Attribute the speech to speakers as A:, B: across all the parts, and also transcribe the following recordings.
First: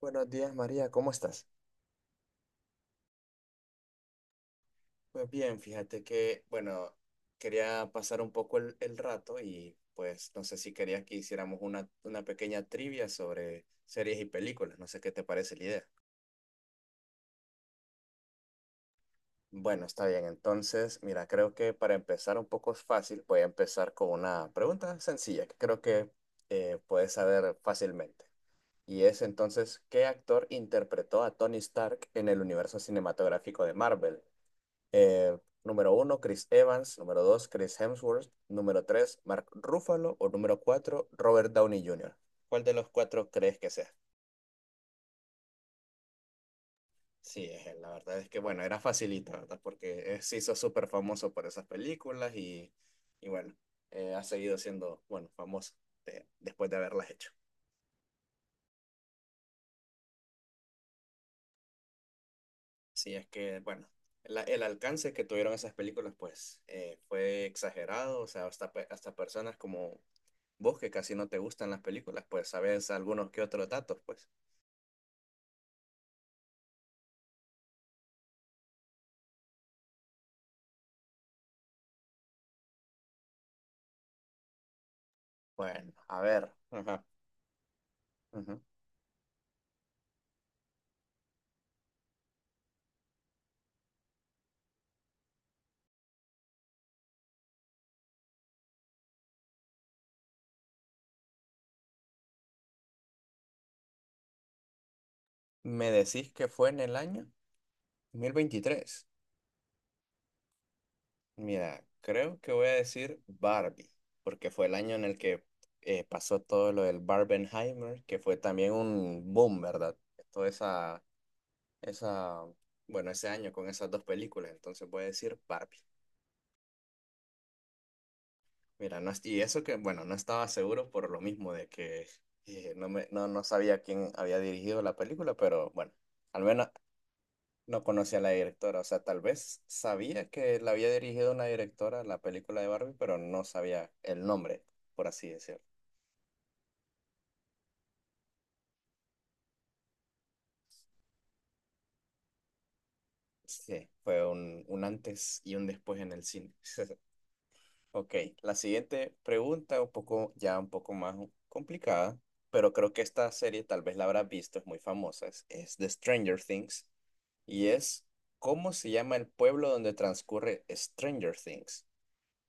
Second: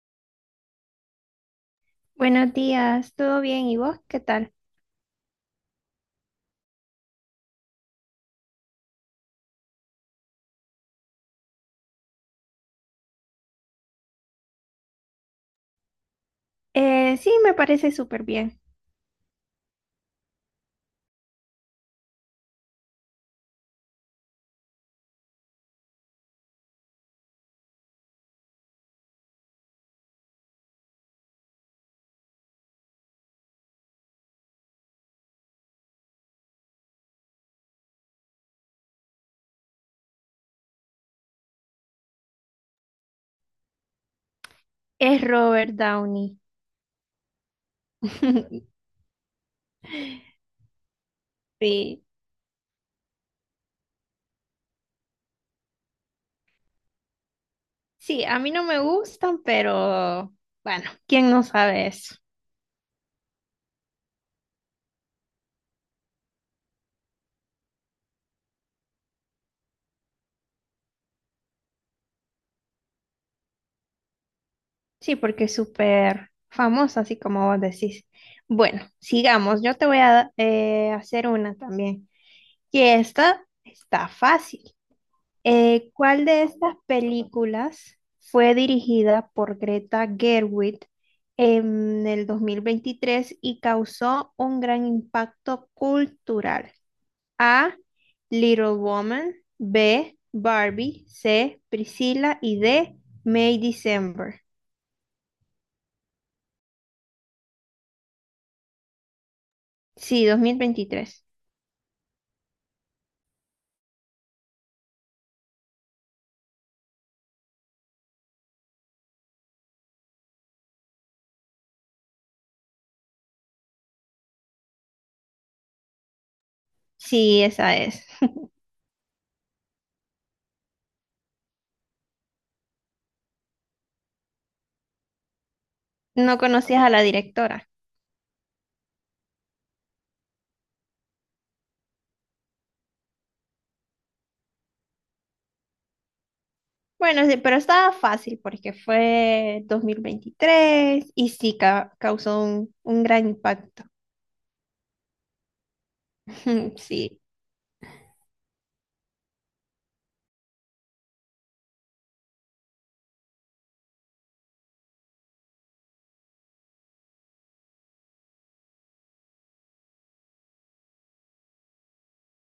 A: Buenos días, María, ¿cómo estás?
B: Buenos días, ¿todo bien? ¿Y vos qué tal?
A: Pues bien, fíjate que, bueno, quería pasar un poco el rato y pues no sé si querías que hiciéramos una pequeña trivia sobre series y películas, no sé qué te parece la idea.
B: Sí, me parece súper bien.
A: Bueno, está bien, entonces, mira, creo que para empezar un poco fácil, voy a empezar con una pregunta sencilla que creo que puedes saber fácilmente. Y es entonces, ¿qué actor interpretó a Tony Stark en el universo cinematográfico de Marvel? Eh, número uno, Chris Evans. Número dos, Chris Hemsworth. Número tres, Mark Ruffalo. O número cuatro, Robert Downey Jr. ¿Cuál de los cuatro crees que sea?
B: Es Robert Downey.
A: Sí, es él. La verdad es que, bueno, era facilita, ¿verdad? Porque él se hizo súper famoso por esas
B: Sí,
A: películas y bueno, ha seguido siendo, bueno, famoso después de haberlas hecho.
B: sí, a mí no me gustan, pero bueno, ¿quién no sabe eso?
A: Sí, es que, bueno, el alcance que tuvieron esas películas, pues, fue exagerado. O sea, hasta, hasta personas como vos que casi no te gustan las películas, pues sabés algunos que otros datos, pues.
B: Sí, porque es súper famoso, así como vos decís. Bueno, sigamos. Yo te voy a hacer una también. Y esta está fácil.
A: Bueno, a
B: ¿Cuál de
A: ver.
B: estas
A: Ajá,
B: películas fue
A: ujú.
B: dirigida por Greta Gerwig en el 2023 y causó un gran impacto cultural? A. Little Woman, B. Barbie, C. Priscilla y D. May December.
A: Me decís que fue en el año 2023.
B: Sí, 2023.
A: Mira, creo que voy a decir Barbie, porque fue el año en el que pasó todo lo del Barbenheimer, que fue también un boom, ¿verdad? Toda esa, bueno, ese año con esas dos películas, entonces voy a decir Barbie.
B: Sí, esa es.
A: Mira, no, y eso que, bueno, no estaba seguro por lo mismo de que no, me, no, no sabía quién había dirigido la película, pero bueno,
B: No
A: al menos
B: conocías a la directora.
A: no conocía a la directora. O sea, tal vez sabía que la había dirigido una directora la película de Barbie, pero no sabía el nombre, por así decirlo.
B: Bueno, sí, pero estaba fácil porque fue 2023 y sí causó un gran impacto.
A: Sí, fue un antes y un después en el cine.
B: Sí.
A: Ok, la siguiente pregunta, un poco, ya un poco más complicada, pero creo que esta serie tal vez la habrás visto, es muy famosa, es de Stranger Things, y es, ¿cómo se llama el pueblo donde transcurre Stranger Things?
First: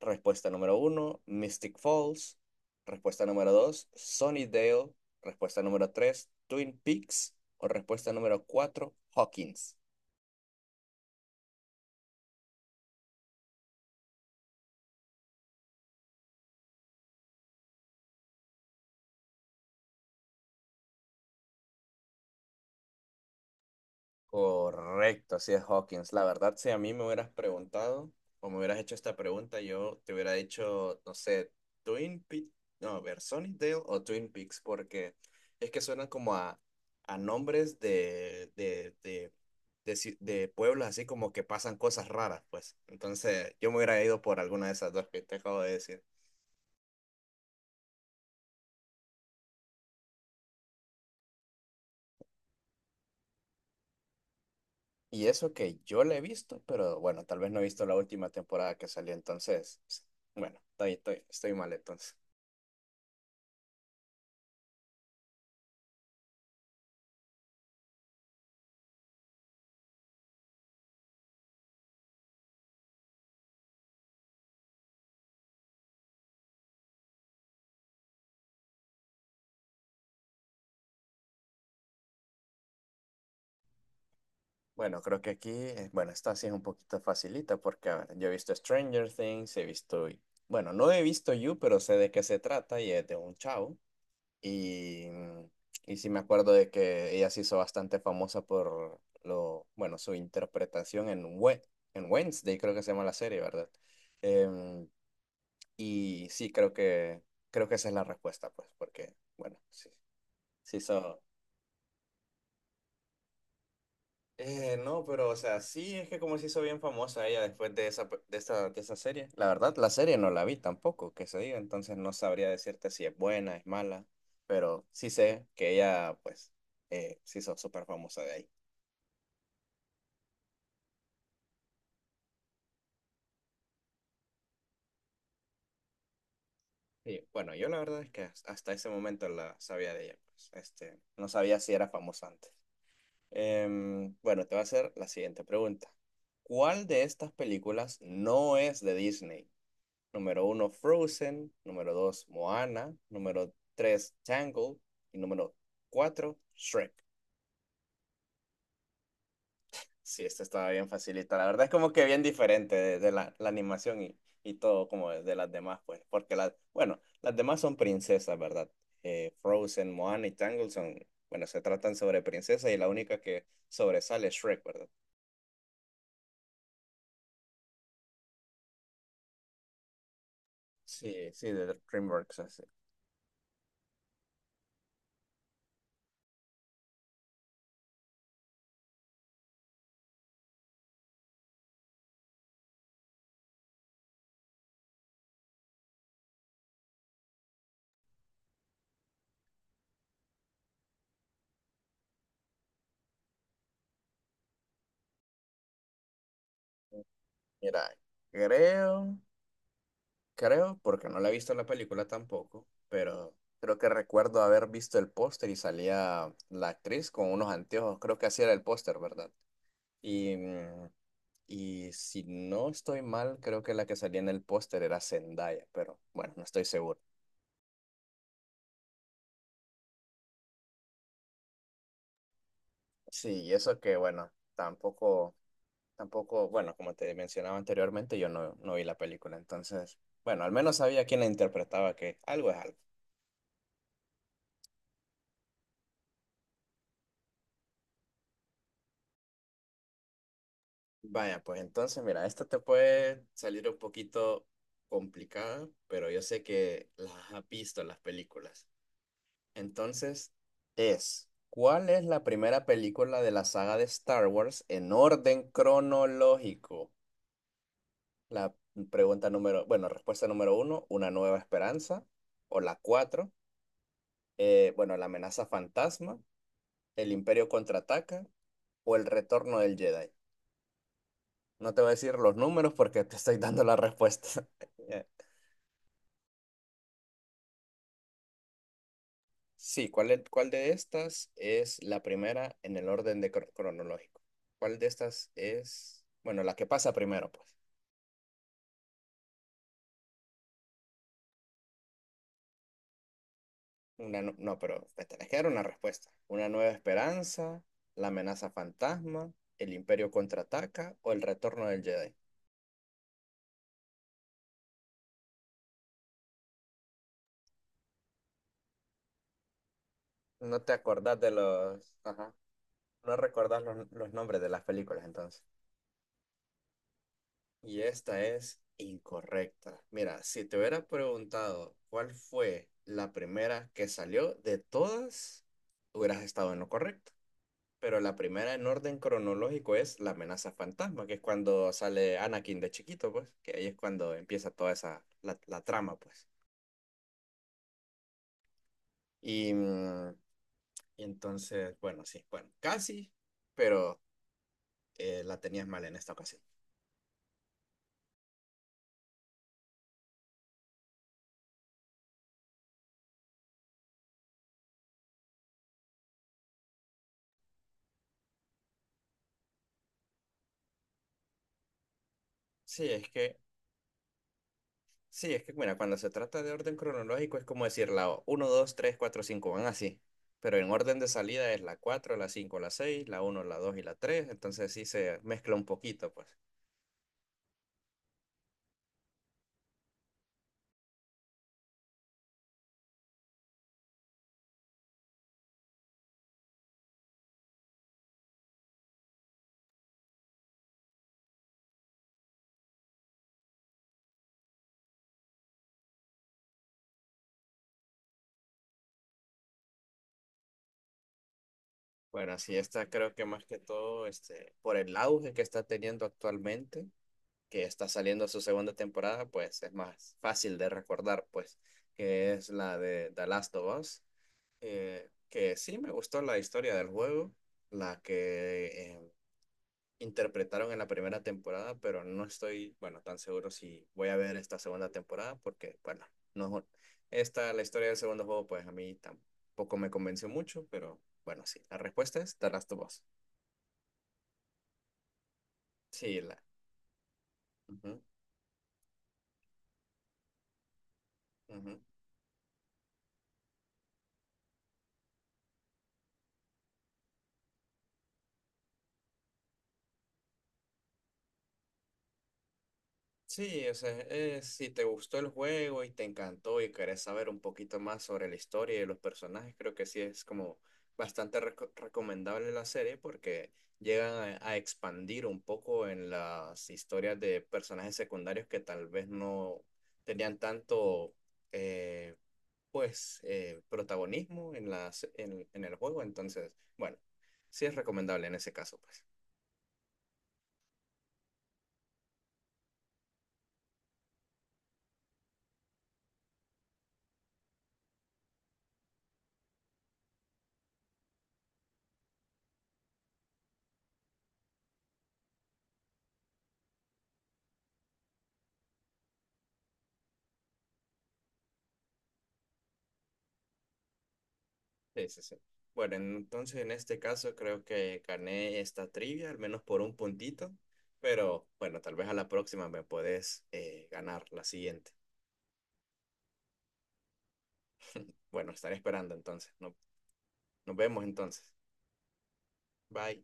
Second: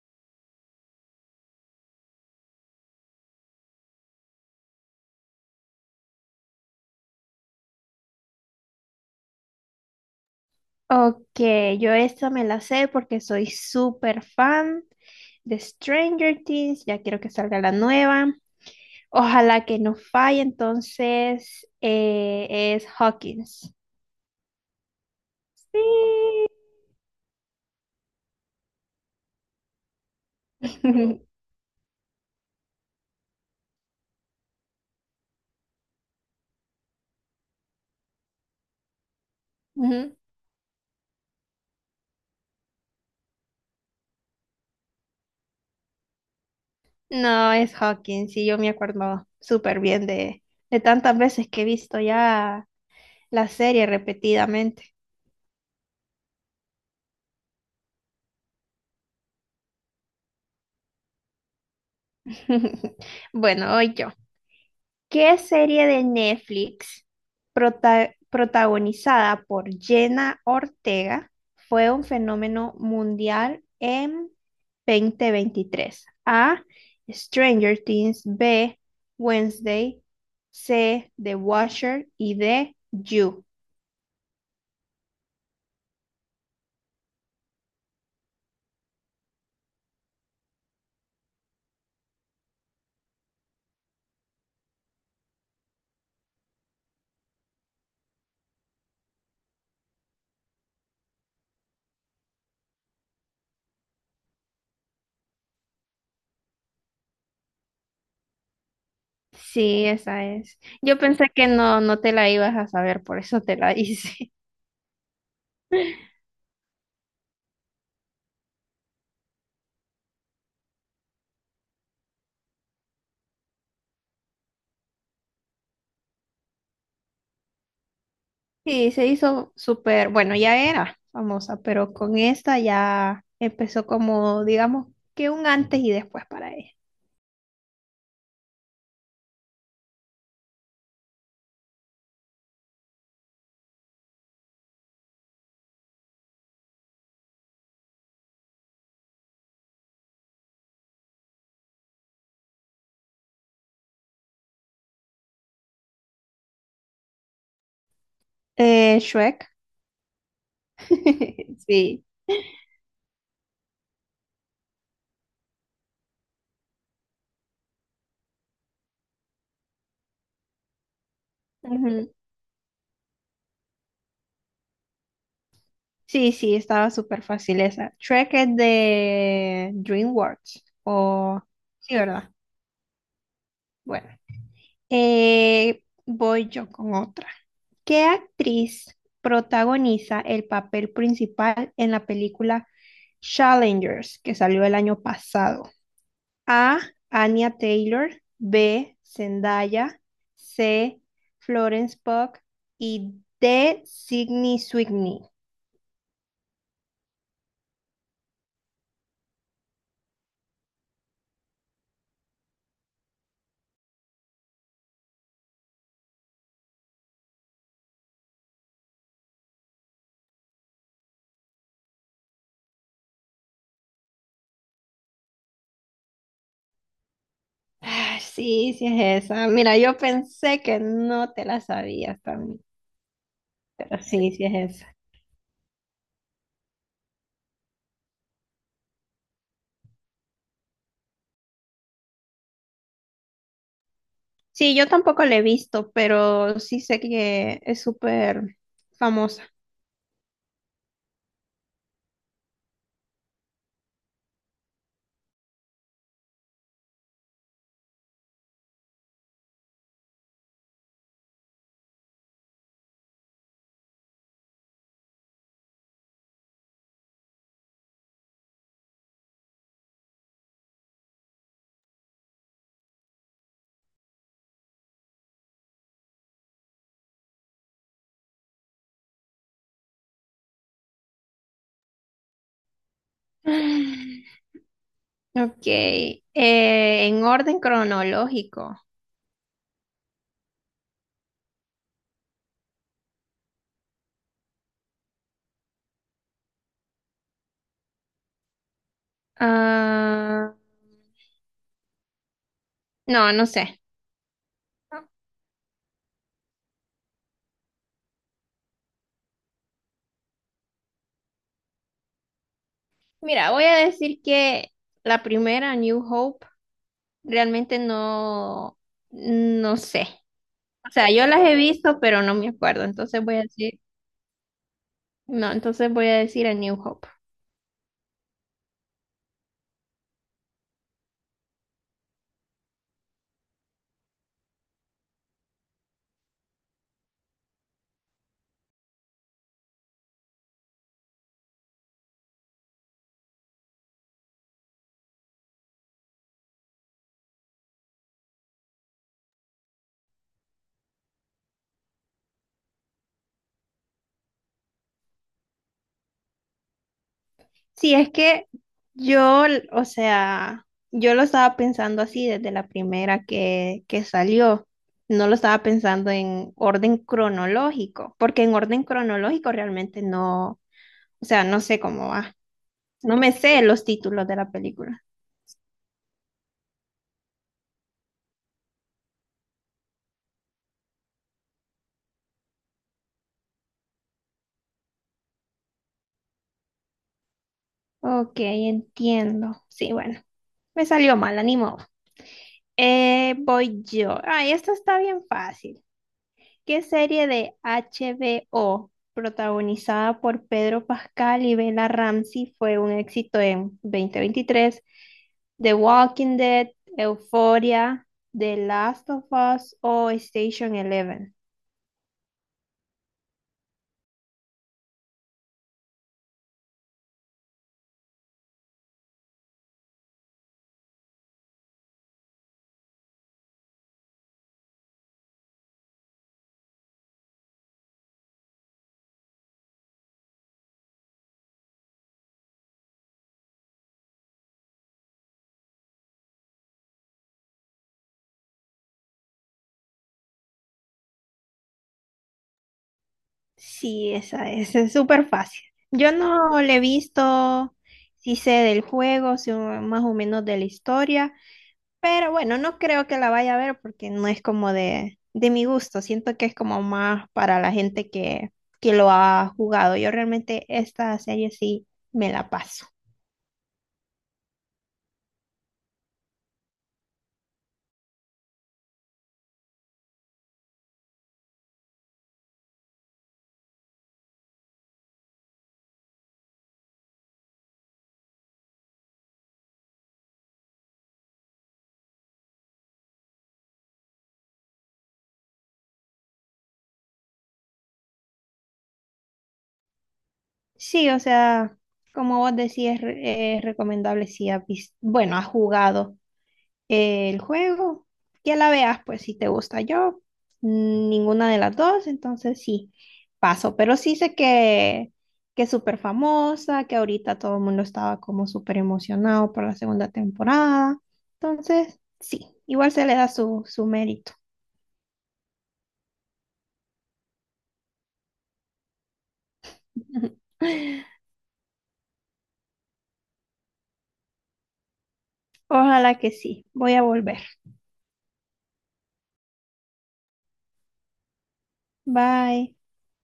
A: Respuesta número uno, Mystic Falls. Respuesta número dos, Sunnydale. Respuesta número tres, Twin Peaks. O respuesta número cuatro, Hawkins.
B: Ok, yo esta me la sé porque soy súper fan de Stranger Things. Ya quiero que salga la nueva. Ojalá que no falle, entonces es Hawkins.
A: Correcto, así es
B: Sí.
A: Hawkins. La verdad, si a mí me hubieras preguntado o me hubieras hecho esta pregunta, yo te hubiera dicho, no sé, Twin Peaks, no, a ver, Sunnydale o Twin Peaks, porque es que suenan como a nombres
B: Ujú.
A: de pueblos así como que pasan cosas raras, pues. Entonces, yo me hubiera ido por alguna de esas dos que te acabo de decir.
B: No, es Hawkins, sí, yo me acuerdo súper bien de tantas veces que he visto ya la serie repetidamente.
A: Y eso que yo la he visto, pero bueno, tal vez no he visto la última temporada que salió, entonces, bueno, estoy mal entonces.
B: Bueno, hoy yo. ¿Qué serie de Netflix protagonizada por Jenna Ortega fue un fenómeno mundial en 2023? A. Stranger Things. B. Wednesday. C. The Watcher. Y D. You.
A: Bueno, creo que aquí, bueno, esta sí es un poquito facilita porque, a ver, yo he visto Stranger Things, he visto, bueno, no he visto You, pero sé de qué se trata y es de un chavo. Y, y sí me acuerdo de que ella se hizo bastante famosa por lo, bueno, su interpretación en, en Wednesday, creo que se llama la serie, ¿verdad? Em, y sí, creo que esa es la respuesta, pues, porque, bueno,
B: Sí,
A: sí,
B: esa es.
A: sí.
B: Yo pensé que no te la ibas a saber, por eso te la hice.
A: No, pero o sea, sí, es que como se hizo bien famosa ella después de esa, de esa serie. La verdad, la serie no la vi tampoco, que se diga, entonces no sabría decirte si es buena, es mala, pero sí sé que ella, pues, se hizo súper famosa de ahí.
B: Sí, se hizo súper, bueno, ya era famosa, pero con esta ya empezó como, digamos, que un antes y después para ella.
A: Sí bueno, yo la verdad es que hasta ese momento la sabía de ella, pues, este, no sabía si era famosa antes. Bueno, te voy a hacer la siguiente pregunta. ¿Cuál de estas películas no es de Disney? Número uno, Frozen. Número dos, Moana. Número tres, Tangled. Y número cuatro, Shrek.
B: Shrek.
A: Sí, esta estaba bien facilita. La verdad es como
B: Sí.
A: que bien diferente de la animación y todo como de las demás, pues. Porque las, bueno, las demás son princesas, ¿verdad? Frozen, Moana y Tangled son, bueno, se tratan
B: Ujú.
A: sobre princesas y la única que sobresale es Shrek, ¿verdad?
B: Sí, sí, estaba súper fácil esa. Shrek es de DreamWorks.
A: Sí,
B: O...
A: sí, de
B: Sí, ¿verdad?
A: DreamWorks, así.
B: Bueno. Voy yo con otra. ¿Qué actriz protagoniza el papel principal en la película Challengers que salió el año pasado? A. Anya Taylor. B. Zendaya. C. Florence Pugh. Y D. Sydney Sweeney.
A: Mira, creo. Creo, porque no la he visto la película tampoco, pero creo que recuerdo haber visto el póster y salía la actriz con unos anteojos, creo que así era el póster, ¿verdad? Y, y si no estoy mal, creo que la que salía en el póster era Zendaya, pero bueno, no estoy seguro.
B: Ah, sí, sí es esa. Mira, yo pensé que no te la sabías también,
A: Sí, y eso que
B: pero
A: bueno,
B: sí, sí es esa.
A: tampoco, tampoco, bueno, como te mencionaba anteriormente, yo no, no vi la película, entonces, bueno, al menos sabía quién la interpretaba, que algo es algo.
B: Sí, yo tampoco la he visto, pero sí sé que es súper famosa.
A: Vaya, pues entonces, mira, esta te puede salir un poquito complicada, pero yo sé que las has visto en las películas. Entonces, es, ¿cuál es la primera película de la saga de Star Wars en orden cronológico? La pregunta número, bueno, respuesta número uno, Una Nueva Esperanza, o la cuatro, bueno, La Amenaza Fantasma, El Imperio Contraataca, o El Retorno del Jedi. No te voy a decir los números porque te estoy dando la respuesta.
B: Ok, en orden cronológico.
A: Sí, ¿ cuál de estas es la primera en el orden de cronológico? ¿Cuál de estas es, bueno, la que pasa primero, pues?
B: Ah, no, no sé.
A: No, pero me tenés que dar una respuesta. ¿Una nueva esperanza, la amenaza fantasma, el imperio contraataca o el retorno del Jedi?
B: Mira, voy a decir que la primera, New Hope, realmente no, no sé.
A: No te
B: O sea,
A: acordás
B: yo
A: de
B: las he
A: los...
B: visto, pero
A: Ajá.
B: no me acuerdo.
A: No
B: Entonces voy a
A: recordás
B: decir,
A: los nombres de las películas, entonces.
B: no, entonces voy a decir a New Hope.
A: Y esta es incorrecta. Mira, si te hubiera preguntado cuál fue la primera que salió de todas, hubieras estado en lo correcto. Pero la primera en orden cronológico es la amenaza fantasma, que es cuando sale Anakin de chiquito, pues, que ahí es cuando empieza toda esa, la trama, pues. Y, y entonces, bueno, sí, bueno, casi, pero la tenías mal en esta ocasión.
B: Sí, es que yo, o sea, yo lo estaba pensando así desde la primera que salió. No lo estaba pensando en orden cronológico, porque en orden cronológico realmente no, o sea, no sé cómo va.
A: Sí, es
B: No me
A: que
B: sé los títulos de la película.
A: sí, es que, mira, cuando se trata de orden cronológico es como decir la uno 2 3 4 5 van así. Pero en orden de salida es la 4 la 5 la 6 la uno la 2 y la tres. Entonces sí se mezcla un poquito, pues.
B: Ok, entiendo. Sí, bueno, me salió mal, ni modo. Voy yo. Ay, esto está bien fácil. ¿Qué serie de HBO protagonizada por Pedro Pascal y Bella Ramsey fue un éxito en 2023? The Walking Dead, Euphoria, The Last of Us o Station Eleven.
A: Bueno, así está, creo que más que todo, este, por el auge que está teniendo actualmente, que está saliendo su segunda temporada, pues es más fácil de recordar, pues, que es la de The Last of Us. Que sí me gustó la historia del juego, la que eh, interpretaron en la primera temporada, pero no estoy, bueno, tan seguro si voy a ver esta segunda temporada porque, bueno, no, esta, la historia del segundo juego, pues a mí tampoco me convenció mucho, pero bueno, sí, la respuesta es The Last of Us.
B: Sí, esa es súper fácil. Yo
A: Sí, la.
B: no le he visto,
A: Ujú,
B: sí sé del juego, sí, más o menos de la historia,
A: ujú.
B: pero bueno, no creo que la vaya a ver porque no es como de mi gusto. Siento que es como más para la gente que lo ha jugado. Yo realmente esta serie sí me la paso.
A: Sí, o sea, si te gustó el juego y te encantó y querés saber un poquito más sobre la historia y los personajes, creo que sí es como bastante recomendable la serie porque llegan a expandir un poco en las historias de personajes secundarios que tal vez no tenían tanto, eh, protagonismo en las, en el juego. Entonces, bueno, sí es recomendable en ese caso, pues.
B: Sí, o sea, como vos decís, es, es recomendable si bueno, has jugado. El juego, ya la veas, pues si te gusta yo, ninguna de las dos, entonces sí, paso, pero sí sé que es súper famosa, que ahorita todo el mundo estaba como súper emocionado por la segunda temporada, entonces sí, igual se le da su mérito.
A: Sí, sí, sí. Bueno, entonces en este caso creo que gané esta trivia, al menos por un puntito, pero bueno, tal vez a la próxima me podés ganar la siguiente.
B: Ojalá que sí, voy a volver.
A: Bueno, estaré esperando entonces. Nos vemos entonces.
B: Bye.
A: Bye.